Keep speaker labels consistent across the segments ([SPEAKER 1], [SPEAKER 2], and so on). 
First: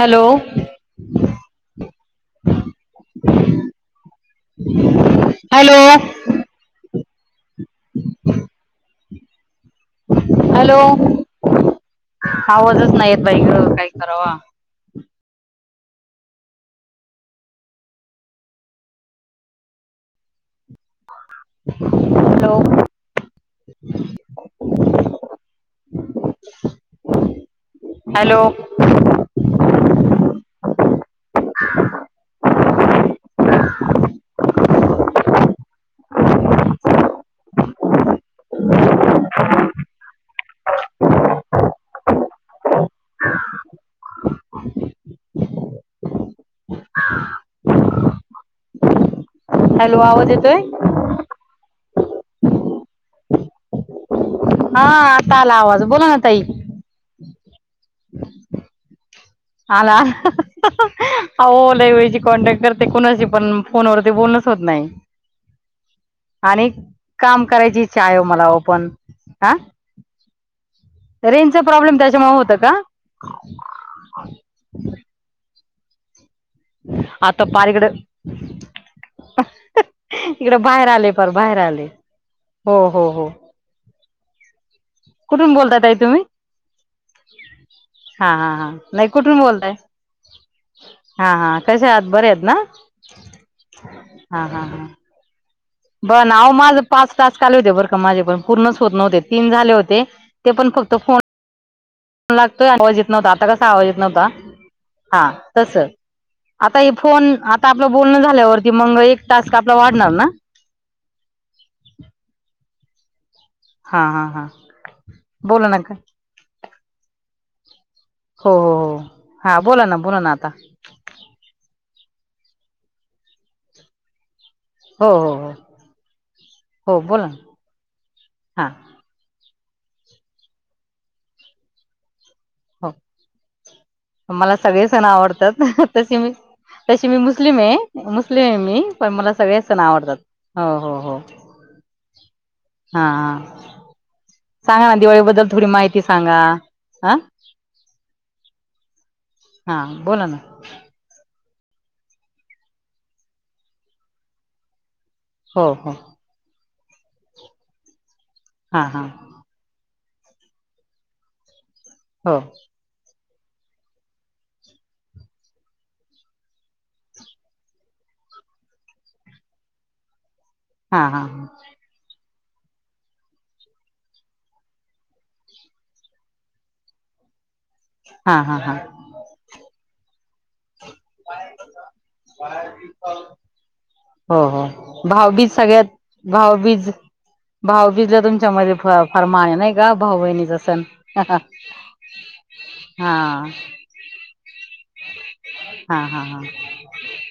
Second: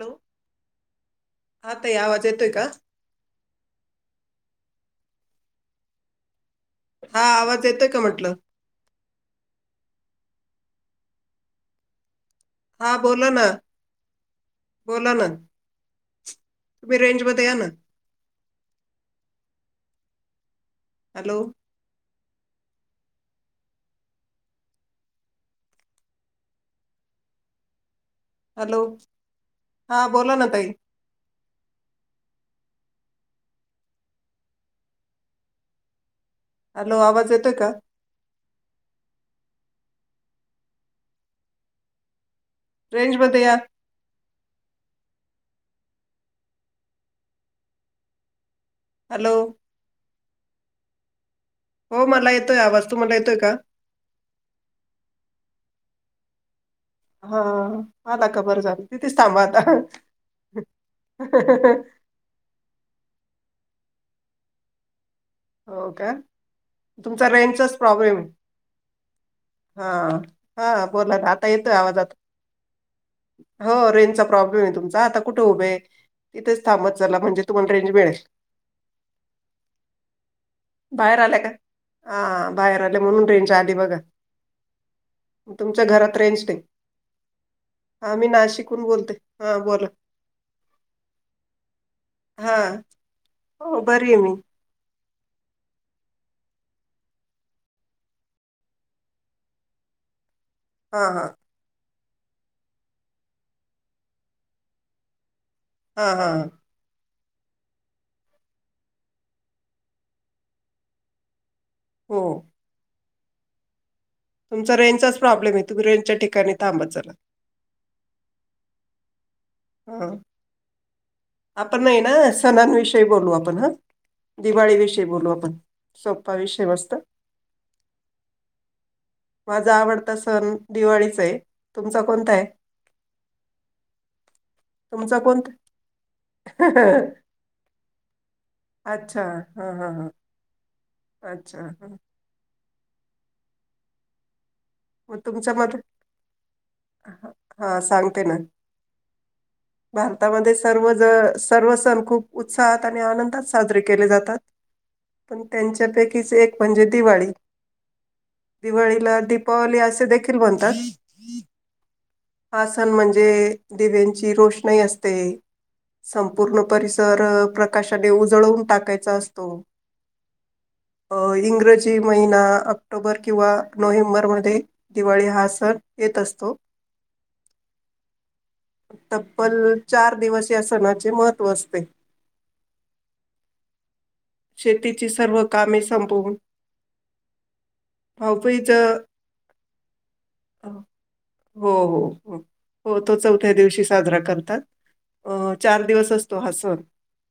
[SPEAKER 1] Hello.
[SPEAKER 2] हा ताई आवाज येतोय का?
[SPEAKER 1] हॅलो.
[SPEAKER 2] हा आवाज येतोय का? म्हटलं.
[SPEAKER 1] हॅलो आवाजच
[SPEAKER 2] हा
[SPEAKER 1] नाही येत,
[SPEAKER 2] बोला
[SPEAKER 1] बाई
[SPEAKER 2] ना
[SPEAKER 1] ग का करावा?
[SPEAKER 2] बोला ना तुम्ही रेंजमध्ये या ना. हॅलो
[SPEAKER 1] हॅलो [unintelligible]
[SPEAKER 2] हॅलो हा बोला ना ताई. हॅलो, आवाज येतोय का? रेंज मध्ये या. हॅलो
[SPEAKER 1] हॅलो आवाज येतोय?
[SPEAKER 2] हो मला येतोय आवाज तुम्हाला येतोय का?
[SPEAKER 1] हा आता आला आवाज बोला ना ताई.
[SPEAKER 2] हा मला खबर झाली ती
[SPEAKER 1] आला हं, ह अहो लय वेळची कॉन्टॅक्ट करते कोणाशी पण. फोनवरती बोलणच होत नाही
[SPEAKER 2] हो का
[SPEAKER 1] आणि
[SPEAKER 2] तुमचा
[SPEAKER 1] काम
[SPEAKER 2] रेंजचाच
[SPEAKER 1] करायची इच्छा आहे
[SPEAKER 2] प्रॉब्लेम
[SPEAKER 1] ओ मला ओ पण हा
[SPEAKER 2] आहे हा बोला आता
[SPEAKER 1] रेंजचा
[SPEAKER 2] येतोय आता आवाज
[SPEAKER 1] प्रॉब्लेम त्याच्यामुळे होतं का
[SPEAKER 2] हो रेंजचा प्रॉब्लेम आहे तुमचा आता कुठे उभेय तिथेच थांबत चला म्हणजे
[SPEAKER 1] आता पार
[SPEAKER 2] तुम्हाला रेंज
[SPEAKER 1] इकडं
[SPEAKER 2] मिळेल
[SPEAKER 1] इकडे आले
[SPEAKER 2] बाहेर
[SPEAKER 1] पार
[SPEAKER 2] आल्या का?
[SPEAKER 1] आले
[SPEAKER 2] हा
[SPEAKER 1] हो
[SPEAKER 2] बाहेर आले
[SPEAKER 1] हो
[SPEAKER 2] म्हणून
[SPEAKER 1] हो
[SPEAKER 2] तेंच्या आदी बघा
[SPEAKER 1] कुठून बोलताय
[SPEAKER 2] तुमच्या
[SPEAKER 1] ताई
[SPEAKER 2] घरात
[SPEAKER 1] तुम्ही
[SPEAKER 2] रेंज [unintelligible] हा मी
[SPEAKER 1] हा
[SPEAKER 2] नाशिकून
[SPEAKER 1] नाही
[SPEAKER 2] बोलते
[SPEAKER 1] कुठून
[SPEAKER 2] हा
[SPEAKER 1] बोलताय
[SPEAKER 2] बोला.
[SPEAKER 1] हा हा कसे आहात? बरे आहेत ना,
[SPEAKER 2] हा हो बरी आहे मी.
[SPEAKER 1] हा हा हा. [unintelligible] आओ माझ पाच टास्क आले होते बरं का माझे पण पूर्णच होत नव्हते, तीन झाले होते ते पण फक्त
[SPEAKER 2] हा
[SPEAKER 1] फोन
[SPEAKER 2] हा
[SPEAKER 1] लागतोय आवाज येत नव्हता, आता कसा आवाज येत नव्हता हा तस
[SPEAKER 2] हा हा
[SPEAKER 1] आता ये फोन आता आपलं बोलणं झाल्यावरती मग एक टास्क आपला वाढणार ना?
[SPEAKER 2] हो.
[SPEAKER 1] हा हा हा
[SPEAKER 2] तुमचा रेंजचाच प्रॉब्लेमये
[SPEAKER 1] बोला ना
[SPEAKER 2] तुम्ही
[SPEAKER 1] का
[SPEAKER 2] रेंजच्या ठिकाणी थांबत चला.
[SPEAKER 1] हो हो हो. हा बोला ना बोला ना आता.
[SPEAKER 2] पण हाय ना सणांविषयी बोलू आपण हा दिवाळी विषयी
[SPEAKER 1] हो
[SPEAKER 2] बोलू
[SPEAKER 1] हो
[SPEAKER 2] आपण,
[SPEAKER 1] हो
[SPEAKER 2] सोप्पा विषय मस्त.
[SPEAKER 1] हो बोला ना हा.
[SPEAKER 2] माझा आवडता सण दिवाळीचाय, तुमचा कोणताय?
[SPEAKER 1] हो मला सगळे सण
[SPEAKER 2] तुमचा कोणता?
[SPEAKER 1] आवडतात, तसे मी तशी मी मुस्लिमये, मुस्लिमये मी पण
[SPEAKER 2] अच्छा.
[SPEAKER 1] मला सगळे
[SPEAKER 2] हा
[SPEAKER 1] सण
[SPEAKER 2] हा हा.
[SPEAKER 1] आवडतात, हो हो. हो
[SPEAKER 2] अच्छा हम्म.
[SPEAKER 1] हा हा. सांगा ना
[SPEAKER 2] मग
[SPEAKER 1] दिवाळी बद्दल
[SPEAKER 2] तुमच्या
[SPEAKER 1] थोडी
[SPEAKER 2] मते
[SPEAKER 1] माहिती सांगा हा.
[SPEAKER 2] हा, सांगते ना.
[SPEAKER 1] हा बोला ना
[SPEAKER 2] भारतामध्ये सर्व ज सर्व सण खूप उत्साहात आणि आनंदात साजरे केले जातात. आणि
[SPEAKER 1] हो हो
[SPEAKER 2] त्यांच्यापैकीच एक म्हणजे दिवाळी.
[SPEAKER 1] हा हा
[SPEAKER 2] दिवाळीला दिप पावली असे देखील म्हणतात,
[SPEAKER 1] हो
[SPEAKER 2] हा सण म्हणजे दे दिव्यांची रोषणाई असते संपूर्ण परिसर प्रकाशाने उजळवून टाकायचा असतो.
[SPEAKER 1] हा
[SPEAKER 2] अ
[SPEAKER 1] हा
[SPEAKER 2] इंग्रजी महिना ऑक्टोबर किंवा नोव्हेंबर म्ह ये दिवाळी हा सण येत असतो
[SPEAKER 1] हा हा हा
[SPEAKER 2] तब्बल चार दिवस त्या सणाचे महत्त्व असते
[SPEAKER 1] हो हो.
[SPEAKER 2] शेतीची सर्व
[SPEAKER 1] भाऊबीज
[SPEAKER 2] कामे
[SPEAKER 1] सगळ्यांत
[SPEAKER 2] संपवून
[SPEAKER 1] भाऊबीज भाऊबीजला तुमच्या
[SPEAKER 2] भाऊबीज
[SPEAKER 1] मध्ये फ
[SPEAKER 2] अ,
[SPEAKER 1] फार माया नाही का? भाऊ बहिणीचा सण.
[SPEAKER 2] हो, हो, हो. हो तो चौथ्या
[SPEAKER 1] हा
[SPEAKER 2] दिवशी साजरा करतात. हो चार दिवस असतो हा सण,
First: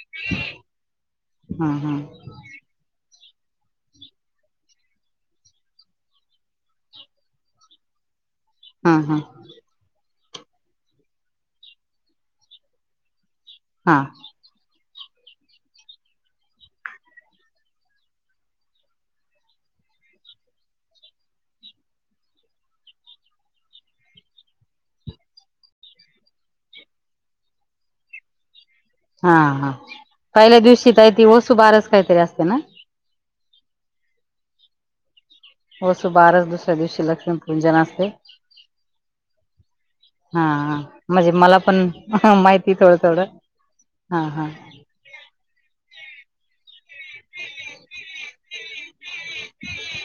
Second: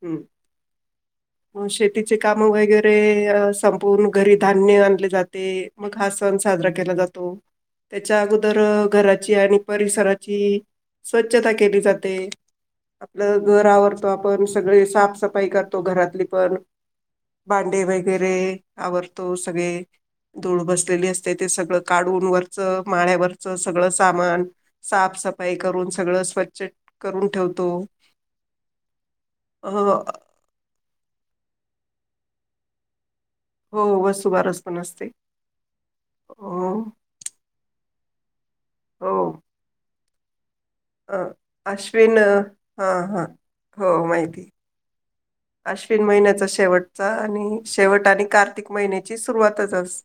[SPEAKER 2] हम्म. म
[SPEAKER 1] हम्म हम्म
[SPEAKER 2] शेतीचे कामं वगैरे ते अ संपूर्ण घरी धान्य आणले जाते, मग हा सण साजरा केला जातो. त्याच्या आजु तर
[SPEAKER 1] हम्म हम्म
[SPEAKER 2] घराची आणि परिसराची स्वच्छता केली जाते. ल घर
[SPEAKER 1] हा
[SPEAKER 2] आवरतो आपण सगळे साफसफाई करतो, घरातली पण. भांडे वगैरे आवरतो सगळे धूळ बसलेली असते, ते सगळं काढून वरचं माळ्यावरचं सगळं सामान साफ सफाई करून सगळं स्वच्छ करून ठेवतो.
[SPEAKER 1] हा
[SPEAKER 2] अ
[SPEAKER 1] हा पहिल्या दिवशी काय ती वसुबारस काहीतरी असत ना?
[SPEAKER 2] हो वसुबारस पण असते.
[SPEAKER 1] वसुबारस
[SPEAKER 2] हो
[SPEAKER 1] दुसऱ्या दिवशी लक्ष्मीपूजन असते.
[SPEAKER 2] हो.
[SPEAKER 1] हा.
[SPEAKER 2] अ
[SPEAKER 1] म्हणजे मला पण
[SPEAKER 2] अश्विन
[SPEAKER 1] माहिती
[SPEAKER 2] हा
[SPEAKER 1] थोडं
[SPEAKER 2] हा
[SPEAKER 1] थोडं.
[SPEAKER 2] हो
[SPEAKER 1] हा हा.
[SPEAKER 2] माहिती. अश्विन महिन्यात च शेवटच आणि शेवट आणि कार्तिक महिन्याची सुरुवातच अस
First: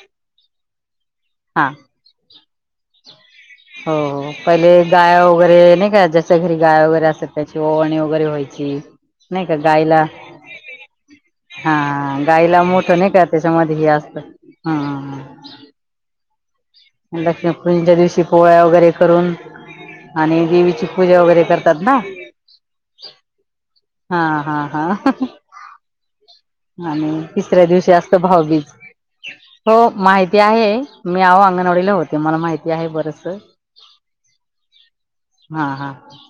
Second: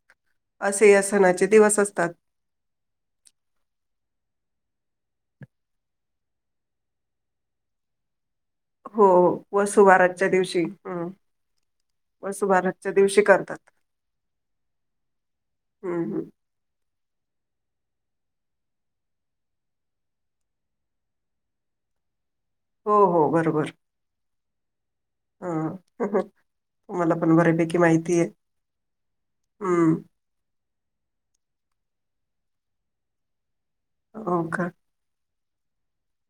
[SPEAKER 2] असे अस सनाचे
[SPEAKER 1] हा
[SPEAKER 2] दिवस
[SPEAKER 1] हो
[SPEAKER 2] असतात
[SPEAKER 1] हो पहिले गाय वगैरे नाही का जच्या घरी गाय वगैरे असेल त्याची ओवाळणी वगैरे व्हायची
[SPEAKER 2] हो
[SPEAKER 1] नाही का
[SPEAKER 2] व
[SPEAKER 1] गायला
[SPEAKER 2] वसुबारस च्या दिवशी
[SPEAKER 1] हा गाईला मोठ
[SPEAKER 2] वसुबारसच्या
[SPEAKER 1] नाही
[SPEAKER 2] दिवशी
[SPEAKER 1] का
[SPEAKER 2] करतात.
[SPEAKER 1] त्याच्यामध्ये हे असतं हा
[SPEAKER 2] हम्म हम्म.
[SPEAKER 1] लक्ष्मीपूजना दिवशी पोळ्या वगैरे करून आणि देवीची पूजा वगैरे करतात ना
[SPEAKER 2] हो हो बरोबर
[SPEAKER 1] हा हा हा
[SPEAKER 2] हां.
[SPEAKER 1] आणि
[SPEAKER 2] मला पण
[SPEAKER 1] तिसऱ्या
[SPEAKER 2] बऱ्यापैकी
[SPEAKER 1] दिवशी असत
[SPEAKER 2] माहिती आहे.
[SPEAKER 1] भाऊबीज हो
[SPEAKER 2] हं.
[SPEAKER 1] माहिती आहे आहे मी आव अंगणवाडीला होते मला माहिती आहे बरस
[SPEAKER 2] हो का
[SPEAKER 1] हा हा ह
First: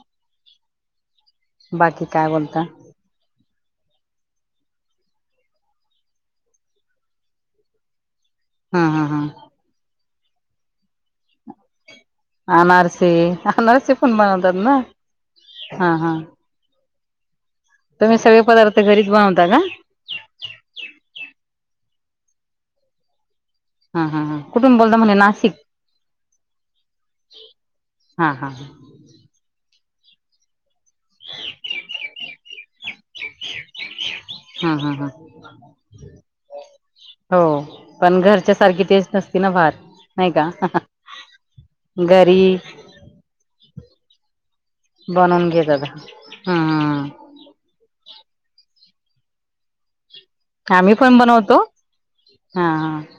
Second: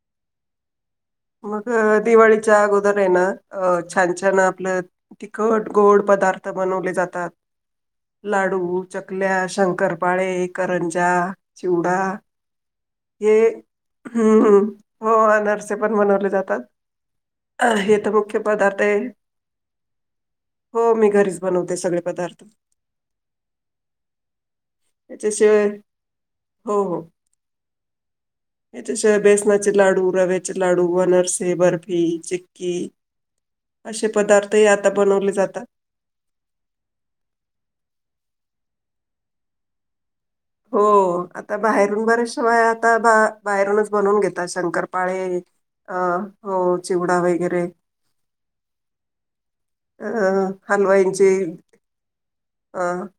[SPEAKER 2] मग दिवाळीच्या अगोदर आहे ना अ छान छान आपलं तिखट गोड पदार्थ बनवले जातात लाडू
[SPEAKER 1] हा हा हा
[SPEAKER 2] चकल्या शंकरपाळे करंजा चिवडा
[SPEAKER 1] अनारसे
[SPEAKER 2] हे
[SPEAKER 1] अनारसे पण बनवतात
[SPEAKER 2] हम्मम्म
[SPEAKER 1] ना
[SPEAKER 2] हो आनरसे
[SPEAKER 1] हा
[SPEAKER 2] पण
[SPEAKER 1] हा
[SPEAKER 2] बनवले जातात हे तर
[SPEAKER 1] तुम्ही
[SPEAKER 2] मुख्य
[SPEAKER 1] सगळे
[SPEAKER 2] पदार्थ आहे
[SPEAKER 1] घरीच बनवता का
[SPEAKER 2] हो मी घरीच बनवते सगळे पदार्थ
[SPEAKER 1] हा हा हा कुठुून बोलत म्हणे नाशिक
[SPEAKER 2] याच्याशिवाय हो
[SPEAKER 1] हा हा हा
[SPEAKER 2] होच्या बेसना लाडू रवेचे लाडू अनारसे बर्फी चिक्की पदार्थही
[SPEAKER 1] हम
[SPEAKER 2] आता
[SPEAKER 1] ह
[SPEAKER 2] बनवले जातात.
[SPEAKER 1] ह हो पण घर त्यासारखी टेस्ट नसती ना फार नाही का
[SPEAKER 2] हो आता बाहेरून
[SPEAKER 1] घरी
[SPEAKER 2] बरेचशिवाय आता बाहेरूनच बनवून घेतात शंकरपाळे
[SPEAKER 1] बनवून घेतात
[SPEAKER 2] अ हो
[SPEAKER 1] हम्म
[SPEAKER 2] चिवडा वगैरे अ
[SPEAKER 1] आम्ही पण
[SPEAKER 2] हलवाईंची
[SPEAKER 1] बनवतो हा
[SPEAKER 2] अ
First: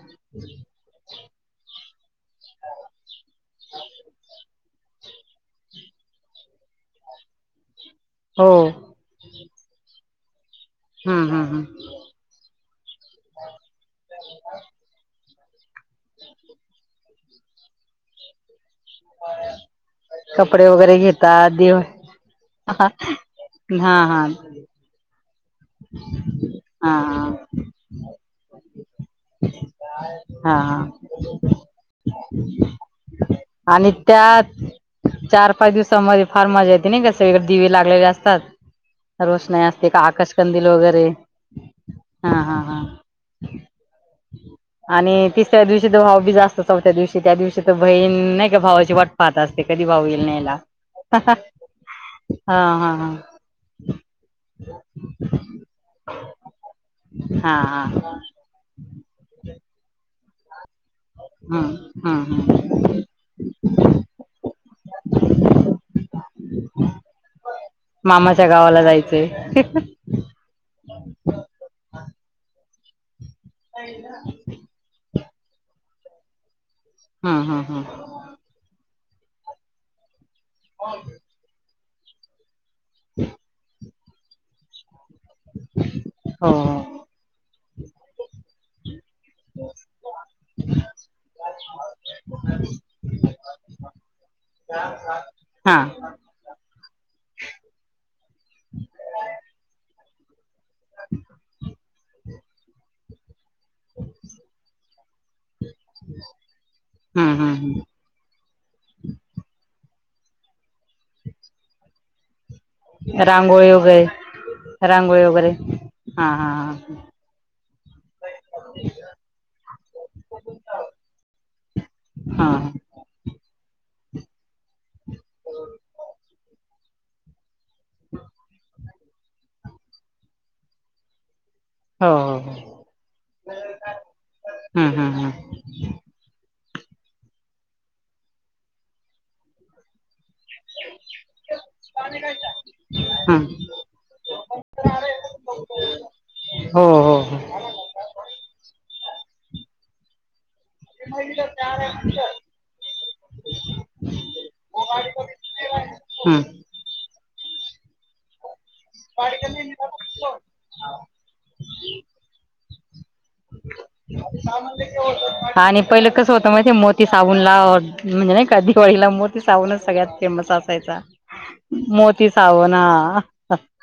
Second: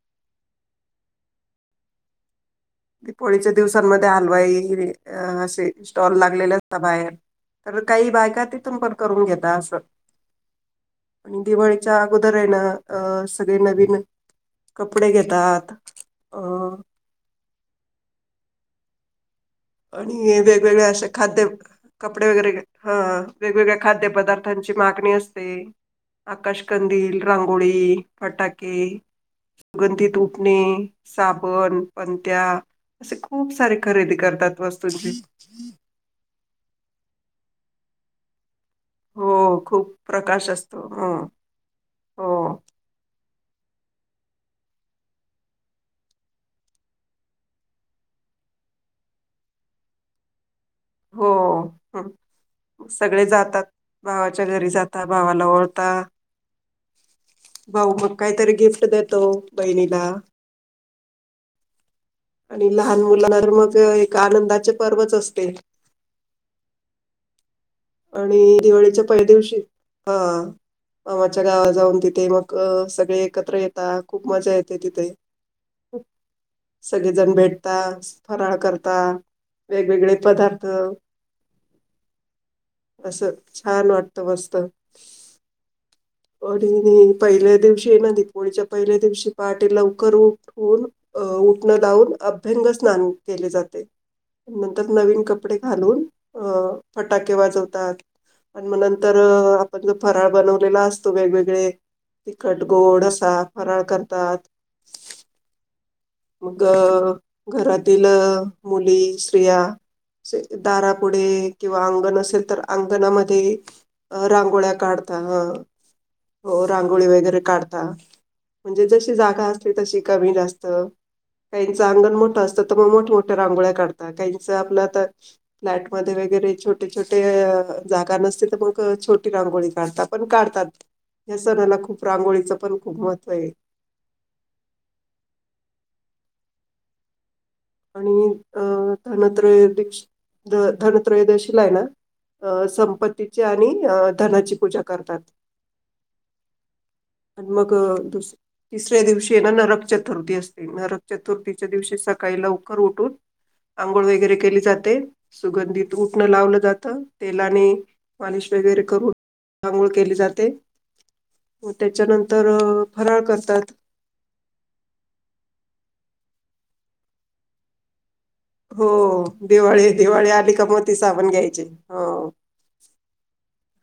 [SPEAKER 2] दिीपोळीच्या दिवसांमध्ये हलवाई अ असे स्टॉल लागलेले असतात बाहेर तर काही बायका
[SPEAKER 1] हो
[SPEAKER 2] तिथून पण करून घेतात असं
[SPEAKER 1] हम्म
[SPEAKER 2] आणि
[SPEAKER 1] हम्म हम्म
[SPEAKER 2] दिवाळीच्या अगोदर आहे ना अ सगळे नवीन कपडे घेत दात हो आणि
[SPEAKER 1] कपडे
[SPEAKER 2] वेगवेगळ्या
[SPEAKER 1] वगैरे
[SPEAKER 2] अशे खाद्य
[SPEAKER 1] घेतात देव
[SPEAKER 2] कपडे वगैरे
[SPEAKER 1] हा
[SPEAKER 2] ह वेगवेगळ्या
[SPEAKER 1] हा
[SPEAKER 2] खाद्य
[SPEAKER 1] हा
[SPEAKER 2] पदार्थांची मागणी असते
[SPEAKER 1] हा हा
[SPEAKER 2] आकाशकंदील रांगोळी फटाके सुगंधित उठणे
[SPEAKER 1] हा
[SPEAKER 2] साबण पणत्या असे खूप सारे
[SPEAKER 1] आणि
[SPEAKER 2] खरेदी
[SPEAKER 1] त्यात
[SPEAKER 2] करतात वस्तूंची.
[SPEAKER 1] चार पाच दिवसामध्ये फार मजा येते नाही कसे सगळीकडे दिवे लागलेले असतात
[SPEAKER 2] हो
[SPEAKER 1] रोषणाई असते
[SPEAKER 2] खूप
[SPEAKER 1] का
[SPEAKER 2] प्रकाश
[SPEAKER 1] आकाशकंदील
[SPEAKER 2] असतो.
[SPEAKER 1] वगैरे
[SPEAKER 2] हं हो
[SPEAKER 1] हा हा हा आणि तिसऱ्या दिवशी तर भाव बीजस्तो चौथ्या दिवशी त्या दिवशी तर बहीण नाही का भावाची वाट पाहत असते कधी भाऊ येईल न्यायला
[SPEAKER 2] हो
[SPEAKER 1] हा हा
[SPEAKER 2] सगळे जातात भावाच्या घरी जातात हो भावाला ओवाळतात
[SPEAKER 1] हा हा
[SPEAKER 2] भाऊ
[SPEAKER 1] हा.
[SPEAKER 2] मग काहीतरी गिफ्ट देतो बहिणीला
[SPEAKER 1] हम्म हम्म हम्म
[SPEAKER 2] आणि लहान मुलांना तर मग एक आनंदाचे पर्वच असते
[SPEAKER 1] मामाच्या
[SPEAKER 2] आणि
[SPEAKER 1] गावाला
[SPEAKER 2] दिवाळीच्या पहिल्या
[SPEAKER 1] जायचंय
[SPEAKER 2] दिवशी
[SPEAKER 1] हम्म
[SPEAKER 2] हा मामाच्या गावात जाऊन तिथे मग सगळे एकत्र येतात खूप मजा येते तिथे सगळेजण
[SPEAKER 1] हम्म
[SPEAKER 2] भेटता
[SPEAKER 1] हम्म.
[SPEAKER 2] फराळ करता वेगवेगळे पदार्थ असं छान वाटतं मस्त
[SPEAKER 1] हो हो
[SPEAKER 2] आणि पहिल्या दिवशी ये ना दीपवाळीच्या पहिल्या दिवशी पहाटे लवकर उठून अ उ र्न लाऊन अभ्यंग स्नान केले जाते. नंतर नवीन कपडे
[SPEAKER 1] हा
[SPEAKER 2] घालून अ फटाके वाजवतात. आणि मग नंतर आपण जो फराळ बनवलेला असतो वेगवेगळे तिखट गोड असा फराळ करतात. मग
[SPEAKER 1] हम्म हम्म हम्म.
[SPEAKER 2] घरातील मुली स्त्रिया दारापुढे किंवा अंगण असेल तर अंगणामध्ये
[SPEAKER 1] रांगोळी वगैरे
[SPEAKER 2] अ रांगोळ्या काढत अ
[SPEAKER 1] रांगोळी वगैरे हा हा
[SPEAKER 2] हो रांगोळी वगैरे काढता म्हणजे जशी जागा असते तशी कमी जास्त काहीचं अंगण मोठं
[SPEAKER 1] हा
[SPEAKER 2] असतं
[SPEAKER 1] हा.
[SPEAKER 2] तर मग मोठ्या मोठ्या रांगोळ्या काढतात, काहीचं आपलं आता फ्लॅट मध्ये वगैरे छोटे छोटे जागा नसतील तर मग छोटी रांगोळी काढतात, पण काढतात. ह सणाला खूप
[SPEAKER 1] हो हो हो
[SPEAKER 2] रांगोळीचं पण खूप महत्त्व आहे.
[SPEAKER 1] हम्म हम्म हम्म
[SPEAKER 2] आणि अ धनत्रय दक्ष धनत्रयदशील आहे ना. अं संपत्तीची आणि
[SPEAKER 1] हम्म
[SPEAKER 2] धनाची पूजा करतात.
[SPEAKER 1] हो हो हो.
[SPEAKER 2] आणि मग दुस तिसऱ्या दिवशी ना नरक चतुर्थी असते नरक चतुर्थीच्या दिवशी सकाळी लवकर करू [unintelligible] आंघोळ वगैरे केली जाते सुगंधित उटणं
[SPEAKER 1] हम्म
[SPEAKER 2] लावलं जात तेलाने मालि वगैरे करून आंगोळ केली जाते. त्याच्यानंतर फराळ करतात.
[SPEAKER 1] आणि पहिलं कस होतं मग ते मोती साबुण ला म्हणजे नाही का
[SPEAKER 2] हो
[SPEAKER 1] दिवाळीला मोती साबूनच
[SPEAKER 2] दिवाळी
[SPEAKER 1] सगळ्यात
[SPEAKER 2] दिवाळी
[SPEAKER 1] फेमस
[SPEAKER 2] आली का मोती
[SPEAKER 1] असायचा.
[SPEAKER 2] साबण घ्यायचे हो
[SPEAKER 1] मोती साबना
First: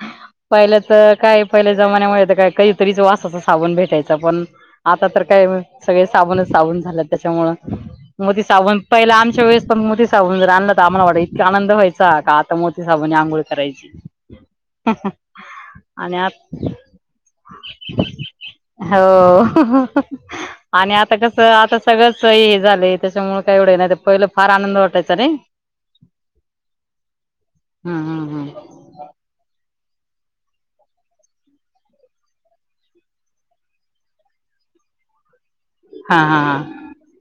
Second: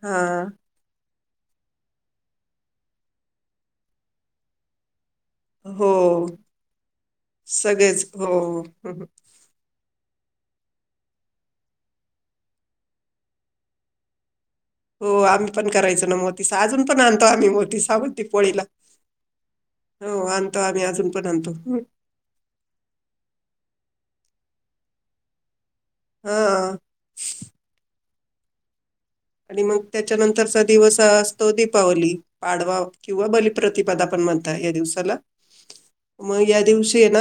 [SPEAKER 2] हा
[SPEAKER 1] पहिलं तर काय पहिल्या जमान्यामुळे का कहीतरी वासाच साबण भेटायं पण आता तर काय सगळे
[SPEAKER 2] हो
[SPEAKER 1] साबणच साबण झालं त्याच्यामुळे
[SPEAKER 2] सगळेच
[SPEAKER 1] मोती
[SPEAKER 2] हो,
[SPEAKER 1] साबण
[SPEAKER 2] हो,
[SPEAKER 1] पहिला आमच्या वेळेस पण मो साबण आणलं तर आम्हाला वाट इतक आनंद व्हायचा का आता मोती साबण आंघोळ करायची.
[SPEAKER 2] हो आम्ही पण करायचो ना
[SPEAKER 1] आणि आ
[SPEAKER 2] मोतीस अजून पण आणतो आम्ही मोती साबून दीपवाळीला.
[SPEAKER 1] हो आणि
[SPEAKER 2] अजून
[SPEAKER 1] आता
[SPEAKER 2] पण
[SPEAKER 1] कस
[SPEAKER 2] आणतो
[SPEAKER 1] आता सगळंच हे झालंय त्याच्यामुळे काय एवढं नाही. पहिलं फार आनंद वाटायचा नाही.
[SPEAKER 2] हा
[SPEAKER 1] हम हम हम्
[SPEAKER 2] आणि मग त्याच्यानंतरचा दिवस हा असतो दीपावली पाडवा किंवा बलप्रतिपाद आपण म्हणय. दि
[SPEAKER 1] हा हा
[SPEAKER 2] मग या दिवशी ना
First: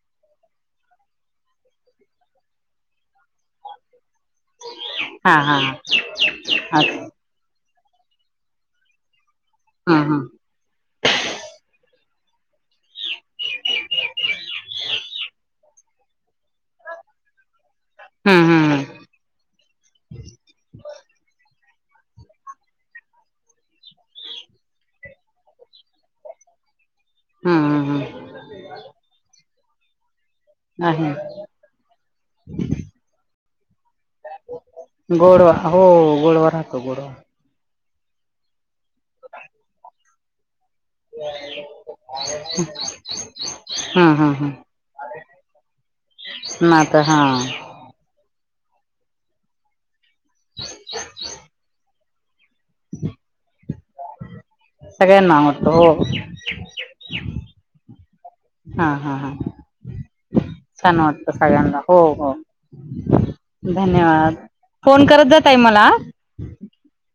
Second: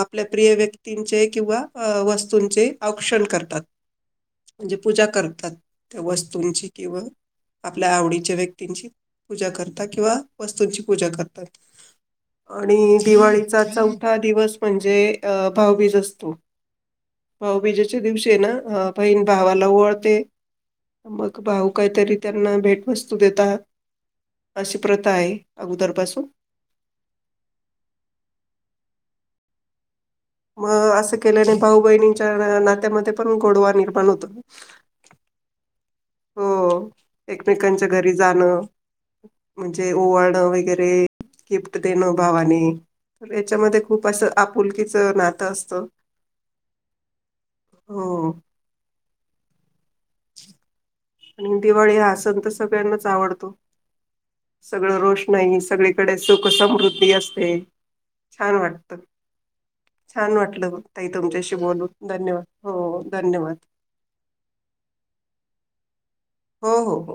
[SPEAKER 2] आपल्या प्रिय व्यक्तींचे किंवा वस्तूंचे औक्षण करतात. म्हणजे पूजा
[SPEAKER 1] हा हा
[SPEAKER 2] करतात
[SPEAKER 1] हा
[SPEAKER 2] त्या वस्तूंची
[SPEAKER 1] हा
[SPEAKER 2] किंवा
[SPEAKER 1] हम्म
[SPEAKER 2] आपल्या आवडीच्या व्यक्तींची पूजा करतात किंवा
[SPEAKER 1] हम्म
[SPEAKER 2] वस्तूंची पूजा करतात. आणि दिवाळीचा चौथा दिवस म्हणजे अ भावबीज असतो. भाऊबीजाच्या दिवशी
[SPEAKER 1] हम्म
[SPEAKER 2] ना
[SPEAKER 1] हम्म
[SPEAKER 2] बहीण भावाला ओवाळते. भाऊ काहीतरी त्यांना भेटवस्तू देतात. अशी प्रथा आहे अगोदरपासून
[SPEAKER 1] हम् हम हम
[SPEAKER 2] मग असं केल्याने भाऊ बहिणींच्या नात्यामध्ये पण गोडवा निर्माण होतो.
[SPEAKER 1] गोडवा हो गोडवा राहतो गोडवा.
[SPEAKER 2] ते घरी जाण म्हणजे ओवाळण वगैरे. नी गिफ्ट देण भावानी याच्यामध्ये खूप
[SPEAKER 1] हम्म
[SPEAKER 2] असं आपुलकीच नातं असत. हो.
[SPEAKER 1] म तर हा.
[SPEAKER 2] आणि दिवाळी हा सण तर सगळ्यांनाच आवडतो. सगळं रोष
[SPEAKER 1] सगळ्यांना
[SPEAKER 2] नाहीई
[SPEAKER 1] आवडतो हो
[SPEAKER 2] सगळीकडे सुख समृद्धी असते. छान
[SPEAKER 1] हा
[SPEAKER 2] वाटतं.
[SPEAKER 1] हा हा
[SPEAKER 2] छान वाटलं
[SPEAKER 1] छान
[SPEAKER 2] ताई
[SPEAKER 1] वाटतं
[SPEAKER 2] तुमच्याशी
[SPEAKER 1] सगळ्यांना
[SPEAKER 2] बोलू
[SPEAKER 1] हो हो
[SPEAKER 2] धन्यवाद हो धन्यवाद.
[SPEAKER 1] धन्यवाद फोन करत जा ताई मला अ.
[SPEAKER 2] हो हो हो